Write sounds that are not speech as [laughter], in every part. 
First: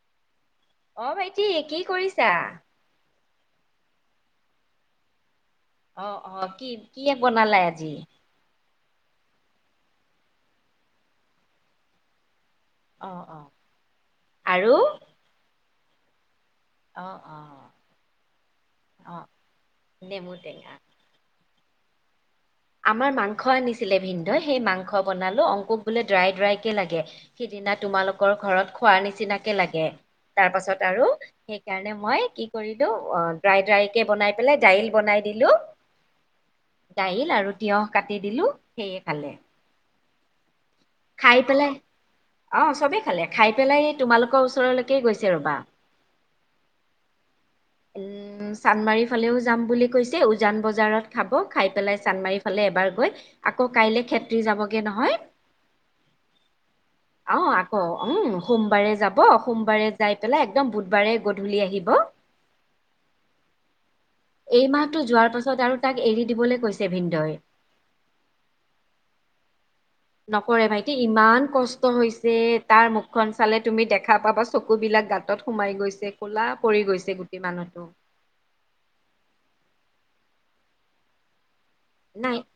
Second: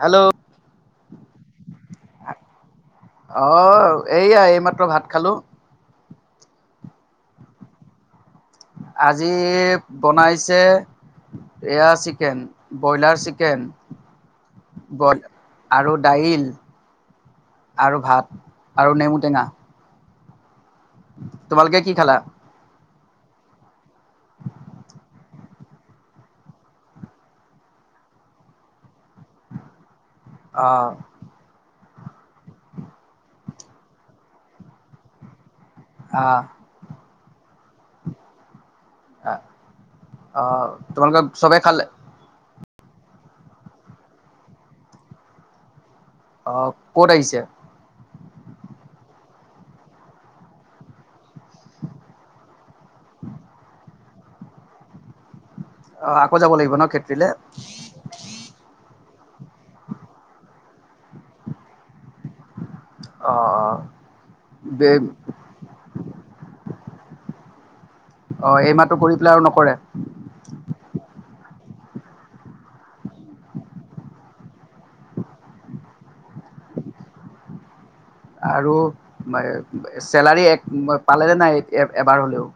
Hello. অ' ভাইটি কি কৰিছা? অ' এইয়া এইমাত্ৰ ভাত খালোঁ। অ অ কি কি বনালে আজি আজি বনাইছে এয়া চিকেন অ ব্ৰইলাৰ অ চিকেন আৰু বই আৰু দাইল অ অ আৰু ভাত আৰু নেমু টেঙা নেমুৰ টেঙা তোমালোকে কি খেলা আমাৰ মাংস আনিছিলে ভিনদই সেই মাংস বনালোঁ অংকশ বোলে ড্ৰাই ড্ৰাইকৈ লাগে সিদিনা তোমালোকৰ ঘৰত খোৱাৰ নিচিনাকে লাগে তাৰ পাছত অঁ আৰু সেইকাৰণে মই কি কৰিলো অ ড্ৰাই ড্ৰাই কেে বনাই পেলাই দাইল বনাই দিলো অ দাইল আৰু তিঁয়হ কাটি দিলোঁ সেয়ে খালে অ তোমালোকে খাই চবে পেলাই খালে অ চবেই খালে খাই পেলাই তোমালোকৰ ওচৰলৈকে গৈছে ৰ'বা অ ক'ত আহিছে উ চান্দমাৰীৰ ফালেও যাম বুলি কৈছে উজান বজাৰত খাব খাই পেলাই চানদমাৰীৰ ফালে এবাৰ গৈ আকৌ কাইলে খেত্ৰী যাবগে নহয় অ', আকৌ যাব লাগিব ন ক্ষেত্ৰীলে। অ আকৌ উম, সোমবাৰে যাব সোমবাৰে যাই পেলাই একদম বুধবাৰে গধূলি আহিব। অ', অ'। এই মাহটো যোৱাৰ পাছত আৰু তাক এৰি দিবলৈ কৈছে ভিন্দই। অ', এই মাহটো কৰি পেলাই আৰু নকৰে? নকৰে ভাইটি ইমান কষ্ট হৈছে তাৰ মুখখন চালে তুমি দেখা পাবা চকু বিলাক গাত গাতত সোমাই গৈছে ক'লা পৰি গৈছে গোটেই মানুহটো। আৰু চেলাৰী এক পালে নাই এবাৰ নাই হ'লেও?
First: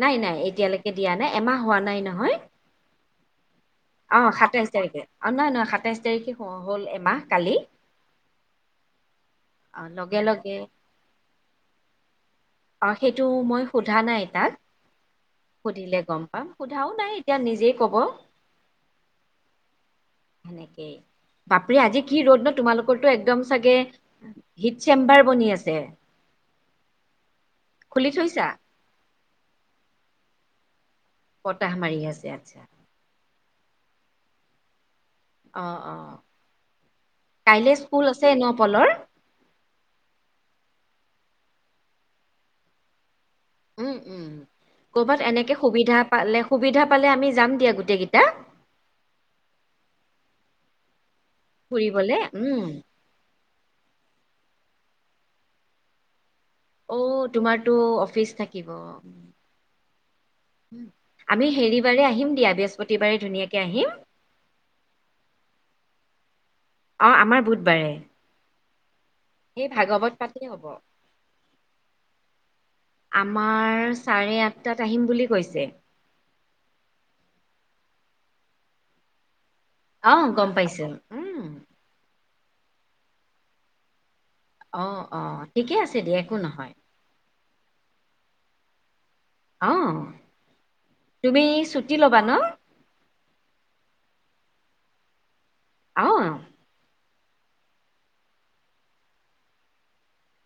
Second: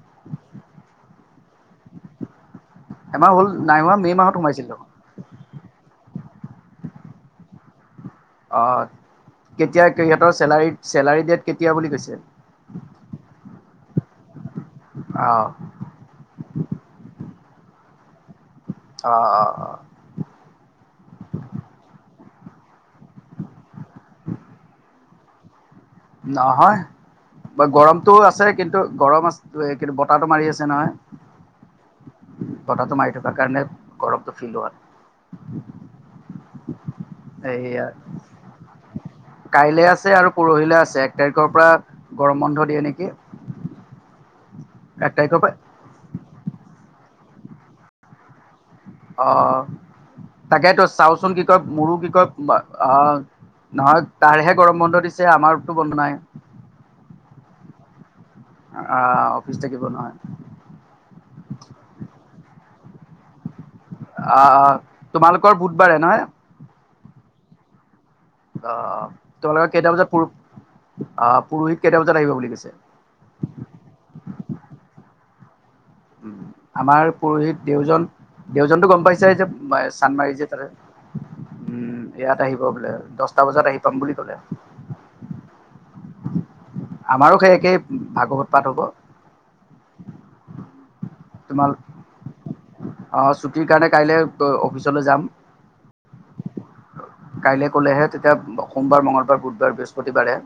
নাই নাই এতিয়ালৈকে দিয়া নাই এমাহ হোৱা নাই নহয়। এমাহ হ'ল নাই হোৱা মে' মাহত সোমাইছিলো? আৰু নহয় নহয় সাতাইছ তাৰিখে হ'ল এমাহ কালি। অ', অ কেতিয়া লগে সিহঁতৰ লগে চেলাৰী চেলাৰী ডেট কেতিয়া বুলি কৈছে? অ', সেইটো মই সোধা নাই তাক। অ'। সুধিলে গম পাম সোধাও নাই এতিয়া নিজেই ক'ব। অ', অ', অ'। সেনেকেই বাপৰে আজি কি ৰ'দ ন তোমালোকৰটোো একদম চাগে হিট চেম্বাৰ বনি আছে। নহয় খুলি গৰমতটো থৈছা আছে কিন্তু গৰম আছে। কিন্তু এই বতাহটো মাৰি আছে নহয়। বতাহ মাৰি আছে আচ্ছা। বতাহটো মাৰি থকাৰ কাৰণে গৰমটো ফিল হোৱা নাই। অ', অ', কাইলৈ স্কুল আছে ন পলৰ? কাইলে আছে আৰু পৰহিলে আছে এক তাৰিখৰ পৰা গৰম বন্ধ দিয়ে নেকি। উম, উম এক কৰ'বাত তাৰিখৰ পৰা এনেকে সুবিধা পালে সুবিধা পালে আমি যাম দিয়া গোটেই কেইটা। অ', তাকে তই চাওচোন কি কয় মোৰো কি ফুৰিবলে কয় উম অ' নহয় তাৰহে গৰম বন্ধ দিছে আমাৰতো বন্ধ নাই। অ', তোমাৰতো অফিচ থাকিব। অফিচ থাকিব নহয় আমি হেৰি বাৰে আহিম দিয়া বৃহস্পতিবাৰে ধুনীয়াকে আহিম। অ', তোমালোকৰ বুধবাৰে নহয়? অ', আমাৰ বুধবাৰে। অ', সেই তোমালোকৰ কেইটা বজাত ভাগৱত পু পাতিলে হ'ব অ' পৰোহিত কেইটা বজাত আহিব বুলি কৈছে? আমাৰ চাৰে আঠটাত আহিম বুলি কৈছে। আমাৰ পুৰোহিত দেউজন দেউজনতো গম পাইছায়ে যে পাই অ চানমাৰিত গম যে থাকে। পাইছো উম, ইয়াত আহিব বোলে দহটা বজাত আহি পাম বুলি ক'লে। অ', অ', ঠিকে আছে দিয় একো নহয়। আমাৰো সেই একেই ভাগৱত পাঠ হ'ব। অ', তুমি ছুটি ল'বা ন? অ', ছুটিৰ কাৰণে কাইলৈ অফিচলৈ যাম। অ'। কাইলে কলেহে তেতিয়া সোমবাৰ মঙ্গলবাৰ বুধবাৰ বৃহস্পতিবাৰে।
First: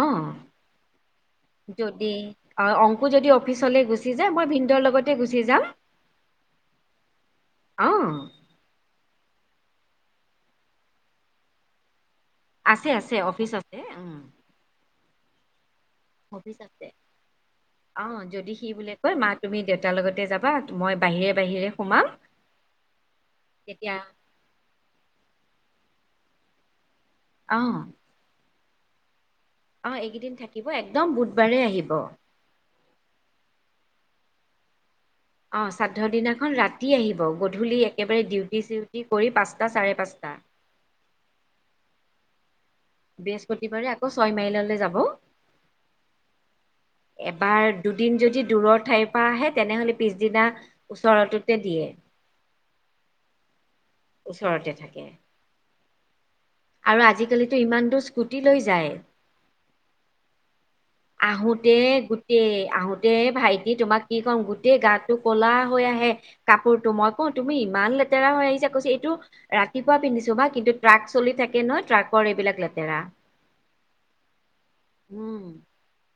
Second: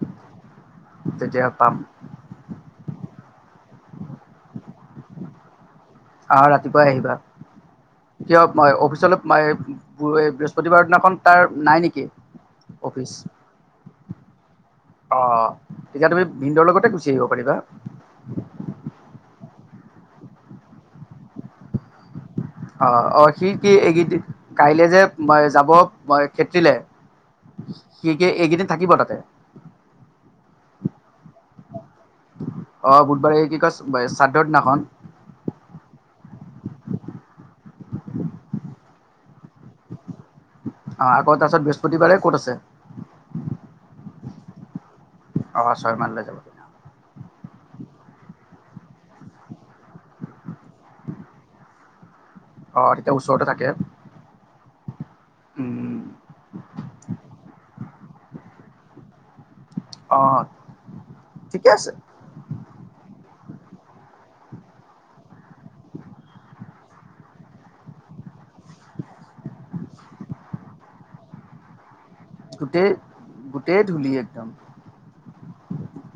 অ', তেতিয়া পাম যদি অ', অংকুৰ যদি অফিচলৈ গুচি যায় মই ভিনন্দৰ লগতে গুচি যাম। অ', ৰাতিপুৱাই আহিবা। অ কিয় মই অফিচলৈ বৃহস্পতিবাৰৰ দিনাখন তাৰ নাই নেকি? আছে আছে অফিচ আছে উম। অ', তেতিয়া তুমি অফিচ ভিনন্দৰ আছে লগতে গুচি আহিব পাৰিবা। অ', যদি সি বোলে কয় মা তুমি দেউতাৰ লগতে যাবা মই বাহিৰে বাহিৰে সোমাম। অ', অ', সি কি তেতিয়া এইকেইদিন কাইলে যে যাব ক্ষেত্ৰীলে। অ'। কি কি এইকেইদিন থাকিব তাতে? অ', এইকেইদিন থাকিব একদম বুধবাৰে আহিব। অ', বুধবাৰে কি কয় শ্ৰাদ্ধৰ দিনাখন? অঁ', শ্ৰাদ্ধ দিনাখন ৰাতি আহিব গধূলি একেবাৰে ডিউটি চিউটি কৰি পাঁচটা চাৰে পাঁচটা। অ', আকৌ তাৰপিছত বৃহস্পতিবাৰে ক'ত আছে? বৃহস্পতিবাৰে আকৌ ছয় মাইললৈ যাব। অহ ছয় মাইললৈ যাব। এবাৰ দুদিন যদি দূৰৰ ঠাইৰ পৰা আহে তেনেহ'লে পিছদিনা ওচৰৰটোতে দিয়ে। অ', তেতিয়া ওচৰতে থাকে? ওচৰতে থাকে। উম। আৰু আজিকালিতো ইমান দূৰ স্কুটি লৈ যায়। অ'। ঠিকে আহোঁতে আছে গোট দে আহোঁতে ভাইটি তোমাক কি ক'ম গোটেই গাটো ক'লা হৈ আহে। কাপোৰটো মই কওঁ তুমি ইমান লেতেৰা হৈ আহিছা কৈছে এইটো ৰাতিপুৱা পিন্ধিছো বাকিন্তু ট্ৰাক চলি থাকে ন ট্ৰাক গোটেই গোটেই ধূলি একদম। উম।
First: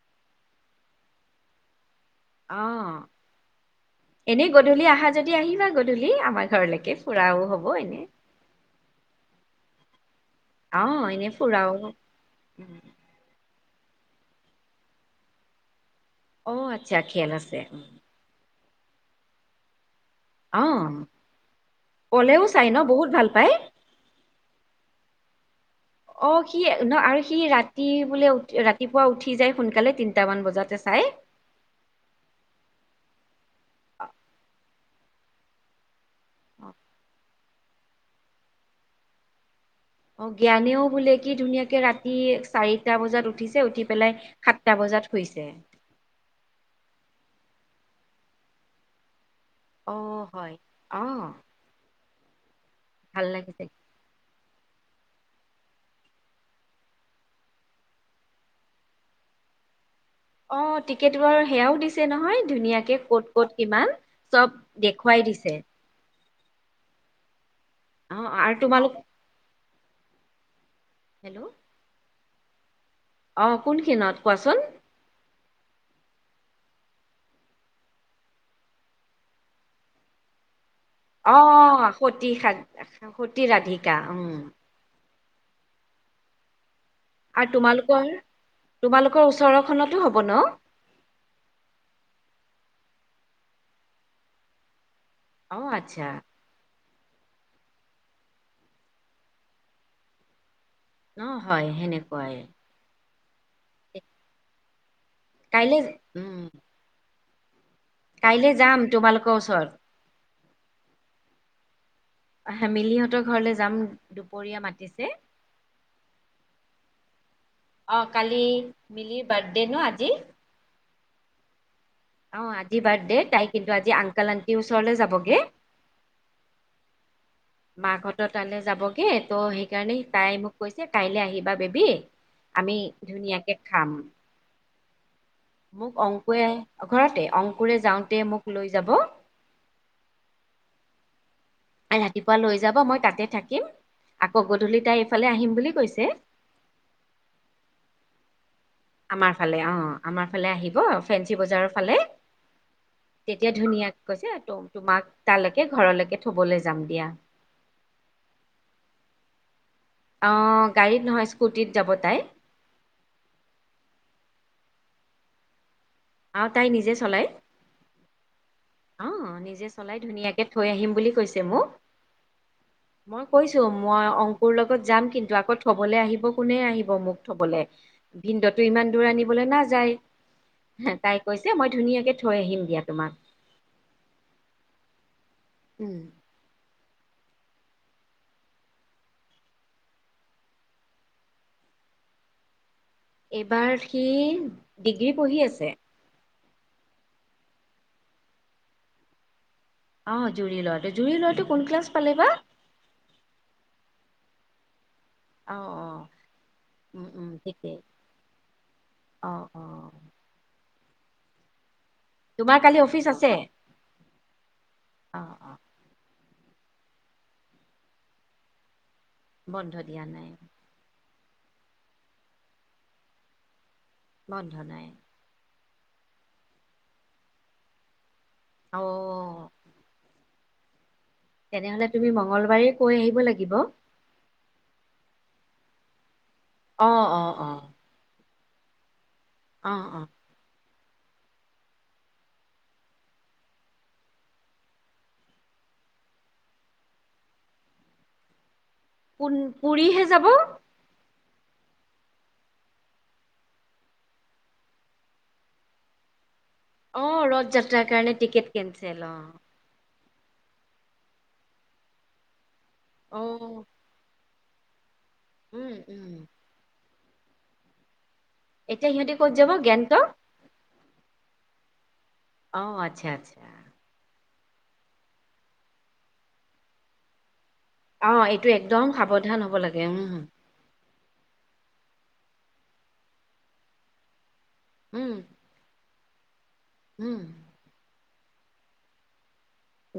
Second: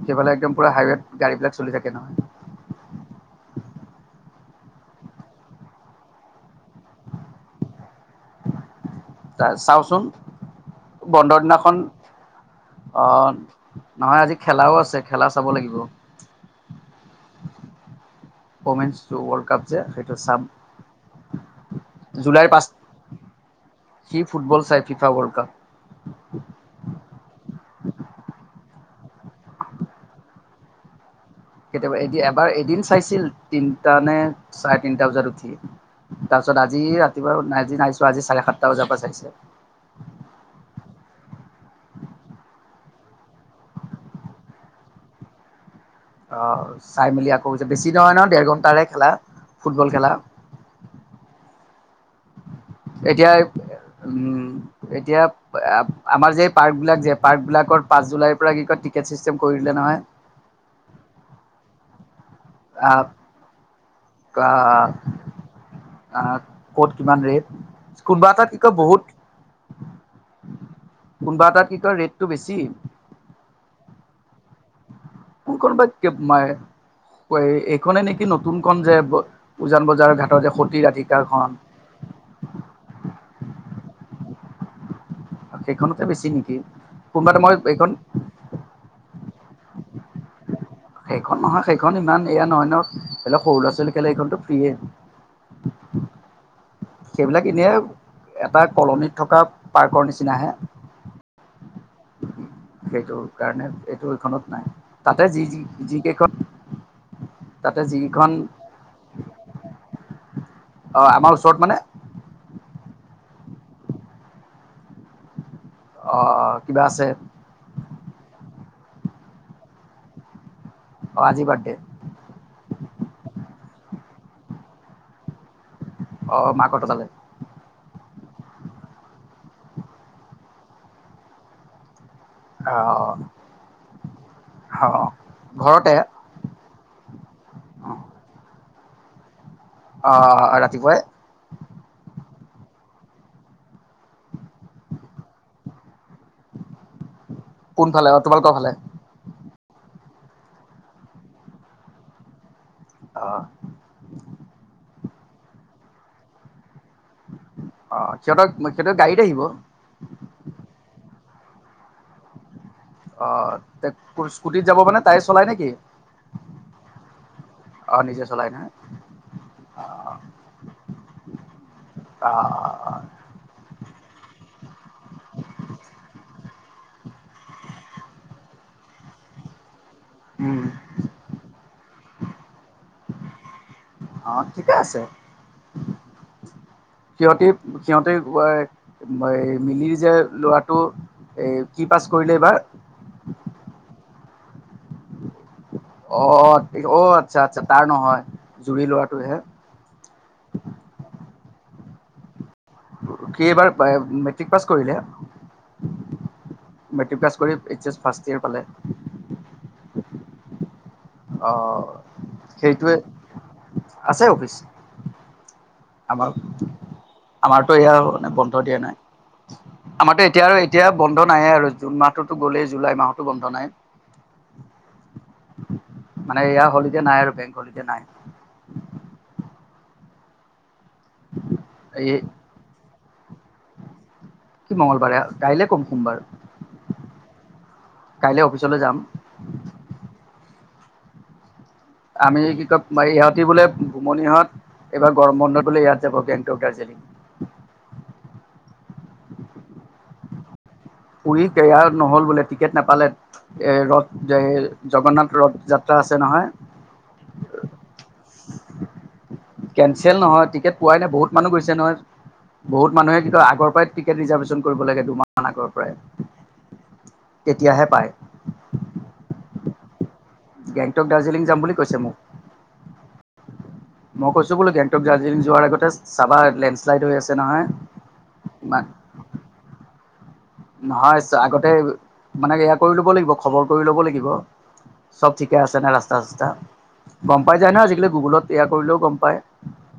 সিফালে একদম পূৰা হাইৱেত গাড়ীবিলাক চলি থাকে নহয়। অ'। এনেই গধূলি আহা যদি আহিবা গধূলি আমাৰ ঘৰলৈকে ফুৰাও হব এনে। [inaudible] চাওঁচোন অ এনে বন্ধৰ ফুৰাও দিনাখন অ', নহয় আজি খেলাও আছে খেলা চাব লাগিব। অঁ', আচ্ছা খেল আছে। অমেঞ্চ ৱৰ্ল্ড কাপ যে সেইটো চাম। অ পলেও জুলাইৰ চাই পাঁচ ন বহুত ভাল পায় সি ফুটবল চাই ফিফা ৱৰ্ল্ড কাপ। [inaudible] অঁ', সি ন আৰু সি ৰাতি বোলে উঠ ৰাতিপুৱা উঠি যায় সোনকালে তিনিটামান বজাতে চাই। কেতিয়াবা এদিন এবাৰ এদিন চাইছিল তিনটা নে চাৰে তিনটা বজাত উঠি। তাৰপিছত অ আজি ৰাতিপুৱাজি নাইছো আজি চাৰে সাতটা বজাৰ পৰা চাইছে। অ', জ্ঞানেও বোলে কি ধুনীয়াকে ৰাতি চাৰিটা বজাত উঠিছে উঠি পেলাই সাতটা বজাত শুইছে। অ', চাই মেলি আকৌ বেছি নহয় নহয় দেৰ ঘণ্টাৰে খেলা। ফুটবল খেলা অ', হয় অ' ভাল এতিয়া লাগিছে উম, এতিয়া আমাৰ যে পাৰ্ক বিলাক যে পাৰ্ক বিলাকৰ পাঁচ জুলাইৰ পৰা কি কয় টিকেট চিষ্টেম কৰি দিললে নহয়। অ', টিকেট বাৰ সেয়াও দিছে নহয়। ধুনীয়াকে আহ ক'ত ক'ত কিমান চব দেখুৱাই দিছে। আহ ক'ত কিমান ৰেট অ কোনবা এটাত আৰু কি কয় তোমালোক বহুত কোনোবা হেল্ল' এটাত টিকট ৰেটটো বেছি। অ', কোন খিনত কোৱাচোন? ক ক বাগ কে মায়ে এইখনে নেকি নতুন খন যে উজান বজাৰৰ ঘাটৰ যে সতি ৰাধিকা অ', সতি স সতি ৰাধিকা উম। সেইখনতে বেছি নেকি। কোনোবা এটা আৰু মই এইখন তোমালোকৰ তোমালোকৰ ওচৰৰখনতো হ'ব ন? সেইখন নহয় সেইখন ইমান এয়া নহয় ন ধ লক সৰু ল'ৰা ছোৱালী খেলা এইখনতো ফ্ৰিয়ে। অ' আচ্ছা। সেইবিলাক এনেই এটা কলনীত থকা পাৰ্কৰ নিচিনাহে। অ' হয় সেনেকুৱাই। সেইটো কাৰণে এইটো এইখনত নাই তাতে যি কাইলে যিকেইখন উম তাতে যিখন কাইলে যাম তোমালোকৰ ওচৰত আহ আমাৰ ওচৰত মানে হেমিলি হহঁতৰ ঘৰলৈ যাম দুপৰীয়া মাতিছে অ' কিবা আছে? অ' কালি মিলিৰ বাৰ্থডে ন আজি! আজি বৃথডে। অ' আজি বাৰ্থডে তাই কিন্তু আজি আংকাল আনটিৰ ওচৰলৈ যাবগে। অ' মা কথা তলে? [inaudible] মাকঁতৰ তালৈ যাবগে ত' সেইকাৰণে তাই মোক কৈছে কাইলৈ আহিবা বেবী আমি ধুনীয়াকে খাম। অঁ', মোক অংকুৰে ঘৰতে অংকুৰে যাওঁতে মোক লৈ যাব। অ' ৰাতিপুৱাই ৰাতিপুৱা লৈ যাব মই তাতে থাকিম আকৌ গধূলি তাই এইফালে আহিম বুলি কৈছে। কোন ফালে তোমালোকৰ ফালে? আমাৰ ফালে অ' আমাৰ ফালে আহিব ফেঞ্চি বজাৰৰ ফালে। অ', তেতিয়া ধুনীয়াক কৈছে তোমাক তালৈকে ঘৰলৈকে থবলৈ যাম দিয়া। অ' সিহঁতক সিহঁতৰ গাড়ীত আহিব? অঁ' গাড়ীত নহয় স্কুটিত যাব তাই। অ' স্কুটিত যাব মানে তাই চলাই নেকি? আৰু তাই নিজে চলায়। অ' নিজে চলাই নহ। অ' নিজে চলাই ধুনীয়াকে থৈ আহিম বুলি কৈছে মোক অ', মই কৈছো মই অংকুৰ লগত যাম কিন্তু আকৌ থবলৈ আহিব কোনে আহিব মোক থবলৈ? ভিনন্দতো ইমান দূৰ আনিবলৈ নাযায়। উম, তাই কৈছে মই ধুনীয়াকে থৈ আহিম দিয়া তোমাক। অ' কিবা আছে। উম', সিহঁতে সিহঁতে মিলি যে লৰাটো এ কি পাছ কৰিলে এইবাৰ এইবাৰ সি ডিগ্ৰী পঢ়ি আছে অ অ আচ্ছা আচ্ছা তাৰ নহয় জুৰি লৰাটোহে অ জুইৰি ল'ৰাটো জুৰি ল'ৰাটো কোন ক্লাছ পালে বা কি এইবাৰ মেট্ৰিক পাছ কৰিলে অ অ উম মেট্ৰিক পাছ কৰি এইচ এছ ফাৰ্ষট ইয়েৰ পালে অঁ অঁ অ তোমাৰ কালি সেইটোৱে অফিচ আছে? আছে অফিচ অ অ আমাৰ আমাৰতো এয়া মানে বন্ধ দিয়া নাই বন্ধ দিয়া আমাৰো নাই এতিয়া আৰু এতিয়া বন্ধ নাই আৰু জুন মাহটোতো গ'লেই জুলাই মাহতো বন্ধ নাই বন্ধ নাই মানে ইয়া হলিডে নাই আৰু বেক হলিডে নাই অ ও তেনেহলে এই তুমি মঙগলবাৰে কৈ আহিব লাগিব অ কি মঙংগলবাৰে গাইলে কম সোমবাৰ অ অ অ কাইলৈ অফিচলৈ যাম। অ' অ' আমি কি কম ইহঁতি বোলে ঘুমনিহঁত এইবাৰ গৰম বন্ধ বোলে ইয়াত যাব গেংটক, দাৰ্জিলিং পোন পুৰিহে যাব। পুৰি তৈয়াৰ নহ'ল বোলে, টিকেট নাপালে। এৰ ৰথ জগন্নাথ ৰথ যাত্ৰা আছে নহয় অ' ৰথ যাত্ৰাৰ কাৰণে টিকেট কেনচেল অ' কেনচেল নহয়, টিকেট পোৱাই নাই বহুত মানুহ গৈছে নহয় বহুত মানুহে অ কিন্তু আগৰ পৰাই। টিকট ৰিজাৰ্ভেশচন কৰিব লাগে দুমাহ আগৰ উম পৰাই উম তেতিয়াহে পায়। এতিয়া সিহঁতে ক'ত যাব গেংটক গেংটক, দাৰ্জিলিং যাম বুলি কৈছে মোক। অ' আচ্ছা আচ্ছা। মই কৈছো বোলো গেংটক, দাৰ্জিলিং যোৱাৰ আগতে চাবা লেণ্ডশ্লাইড হৈ আছে নহয়। অ' এইটো ইমান একদম সাৱধান হ'ব লাগে উম। নহয় আগতে মানে এয়া কৰি ল'ব লাগিব খবৰ কৰি ল'ব লাগিব, উম চ'ব ঠিক আছে নে ৰাস্তা চাস্তা উম গ'ম পাই যায় ন আজিকালি গুগলত তৈয়াৰ কৰিলেও গ'ম পায়।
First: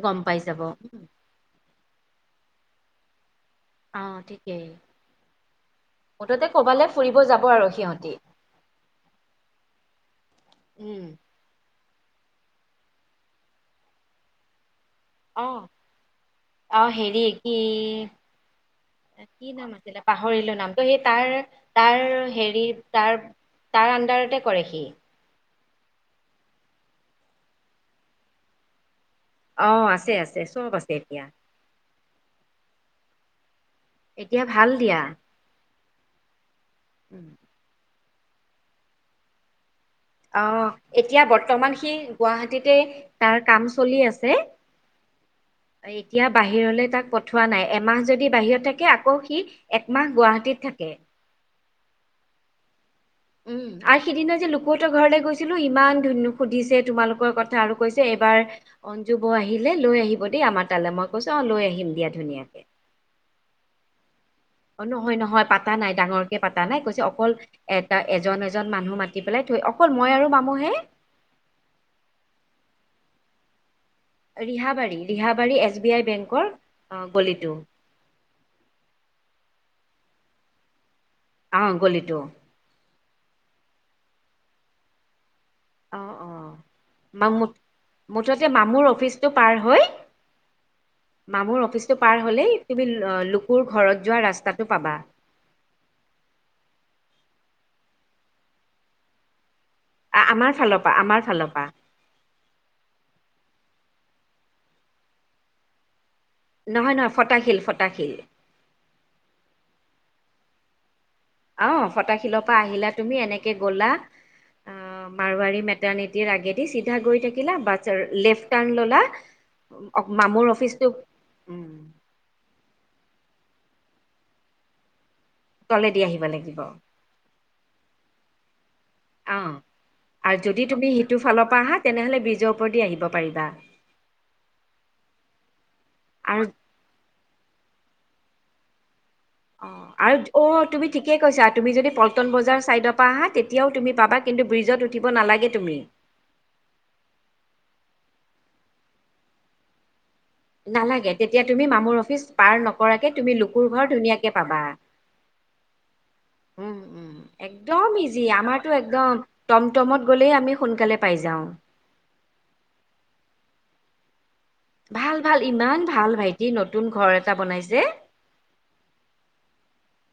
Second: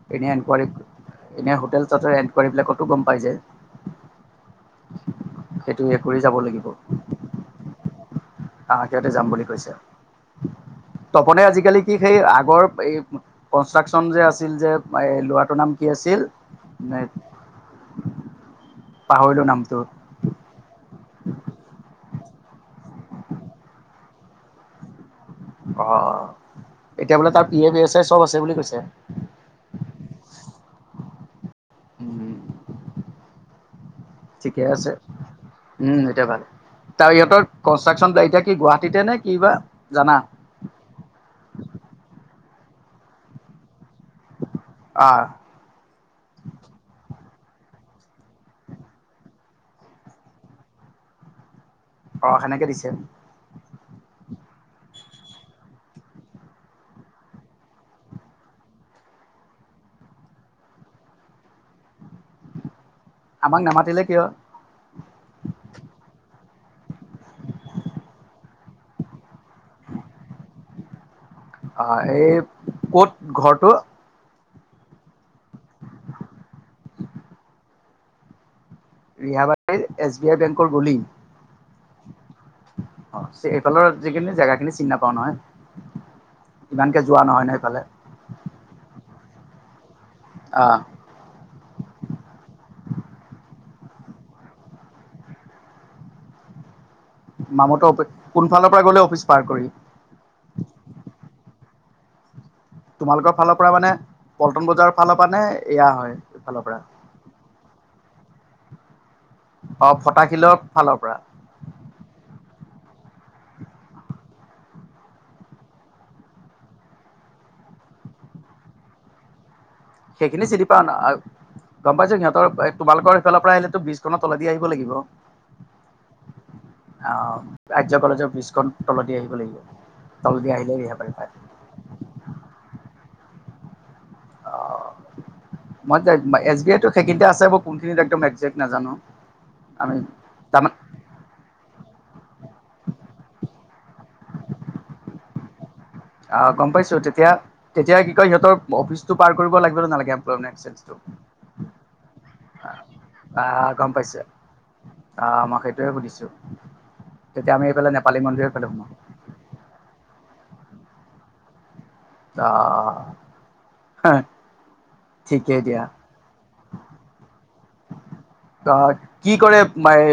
গম এনে পাই যাব এনকাৰী উম, এনে হোটেল চেল এনকুৱাৰী বিলাকতো গ'ম পাই যায় অ' ঠিকেই সেইটো এ কৰি যাব মুঠতে লাগিব কবালৈ ফুৰিব যাব আৰু সিহঁতি। তাহাকে ইতে যাম বুলি কৈছে। উম। তপনে আজিকালি কি সেই আগৰ এই কনষ্ট্ৰাকচন যে আছিল যে। মই এই ল'ৰাটোৰ নাম কি আছিল। এই পাহৰিলো কি নাম নামটো আছিল। পাহৰিলোঁ নামতো সি তাৰ তাৰ হেৰি তাৰ তাৰ আণ্ডাৰতে কৰে সি অ' এতিয়া বোলে তাৰ পি এ বি এ চ'ব আছে বুলি কৈছে। অ' আছে, আছে, চ'ব আছে এতিয়া। উম। এতিয়া ঠিকে ভাল আছে, দিয়া উম, এতিয়া ভাল তাৰ ইহঁতৰ। কনষ্ট্ৰাকশ্যন যে এতিয়া কি গুৱাহাটীতে নে কি বা জানা। অ' এতিয়া বৰ্তমান সি গুৱাহাটীতে তাৰ কাম চলি আছে। অ' এতিয়া বাহিৰলৈ তাক পঠোৱা নাই এমাহ যদি বাহিৰত থাকে আকৌ সি একমাহ গুৱাহাটীত থাকে। অ' সেনেকে দিছে। উম, আৰু সিদিনা যে লুকুহতৰ ঘৰলৈ গৈছিলো। ইমান সুধিছে তোমালোকৰ কথা আৰু কৈছে এবাৰ অঞ্জু বৌ আহিলে লৈ আহিব দেই আমাৰ তালৈ মই কৈছো অ' লৈ আহিম দিয়া ধুনীয়াকে। আমাক নামাতিলে কিয়। অ' নহয় নহয় পাতা নাই ডাঙৰকে পাতা নাই কৈছে অকল এটা এজন এজন মানুহ মাতি পেলাই থৈ অকল মই আৰু মামুহে। অ' এই ক'ত ঘৰটো। Rihabari, Rihabari S B I বেংকৰ গলিটো। ৰিহাবাৰীৰ এছ বি আই বেংকৰ গলি। অ' গলিটো। অ' এইফালৰ যিখিনি জেগাখিনি চিন নেপাওঁ অ নহয়। অ ইমানকে যোৱা মামু নহয় নহয় এইফালে। মুঠতে মামুৰ অফিচটো পাৰ হৈ। অ' মামুৰ অফিচটো পাৰ হ'লেই তুমি লুকুৰ ঘৰত যোৱা ৰাস্তাটো পাবা। মামুহতৰ অফিচ কোনফালৰ পৰা গ'লে অফিচ পাৰ কৰি। আমাৰ ফালৰ পৰা, আমাৰ ফালৰ পৰা। তোমালোকৰ ফালৰ পৰা মানে পল্টন বজাৰৰ ফালৰ পৰা নে এয়া হয়। এইফালৰ পৰা নহয় নহয় ফটাশীল ফটাশীল অ ফটাশিলৰ ফালৰ পৰা অ ফতাশিলৰ পৰা আহিলা তুমি এনেকে গ'লা অ মাৰোৱাৰাৰী মেটৰ্ননিতি আগেদি চিধা গৈ থাকিলা বা লেফ্ট টাৰ্ণ ল'লা সেইখিনি মামুৰ চিনি অফিচটো পাম উম গম পাইছো সিহঁতৰ তোমালোকৰ সেইফালৰ পৰা আহিলেতো ব্ৰিজখনৰ তলেদি আহিব লাগিব তলেদি আহিব লাগিব অ আৰ্য্য কলেজৰ ব্ৰিজখন তলেদি আহিব লাগিব আৰু তলেদি যদি আহিলে তুমি সিটো ৰিহাবাৰী পায় ফালৰ পৰা আহা তেনেহ'লে ব্ৰিজৰ ওপৰত দি আহিব পাৰিবা অ মই আৰু এছ বি আইতো সেইকেই আছে ব কোনখিনিত একদম একজেক্ট নাজানো অ আমি আৰু অ তাৰমান তুমি ঠিকে কৈছা তুমি যদি পল্টন বজাৰ চাইডৰ পৰা আহা তেতিয়াও তুমি পাবা কিন্তু ব্ৰিজত উঠি নালাগে তুমি অ গম পাইছো তেতিয়া তেতিয়া কি কয় সিহঁতৰ অফিচটো পাৰ কৰিব লাগিব নে নালাগে এমপ্লয়মেণ্ট এক্সেঞ্জটো নালাগে তেতিয়া তুমি মামুৰ অফিচ পাৰ নকৰাকে তুমি আহ লোকুৰ গম ঘৰ পাইছে ধুনীয়াকে পাবা আহ মই সেইটয়ে সুধিছো উম উম তেতিয়া আমি এইফালে একদম নেপালী ইজি মন্দিৰৰ ফালে আমাৰতো সোমাম একদম টমটমত গ'লেই আমি সোনকালে পাই যাও অ ভাল ভাল ইমান ভাল ভাইটি নতুন ঘৰ এটা বনাইছে অ কি কৰে মায়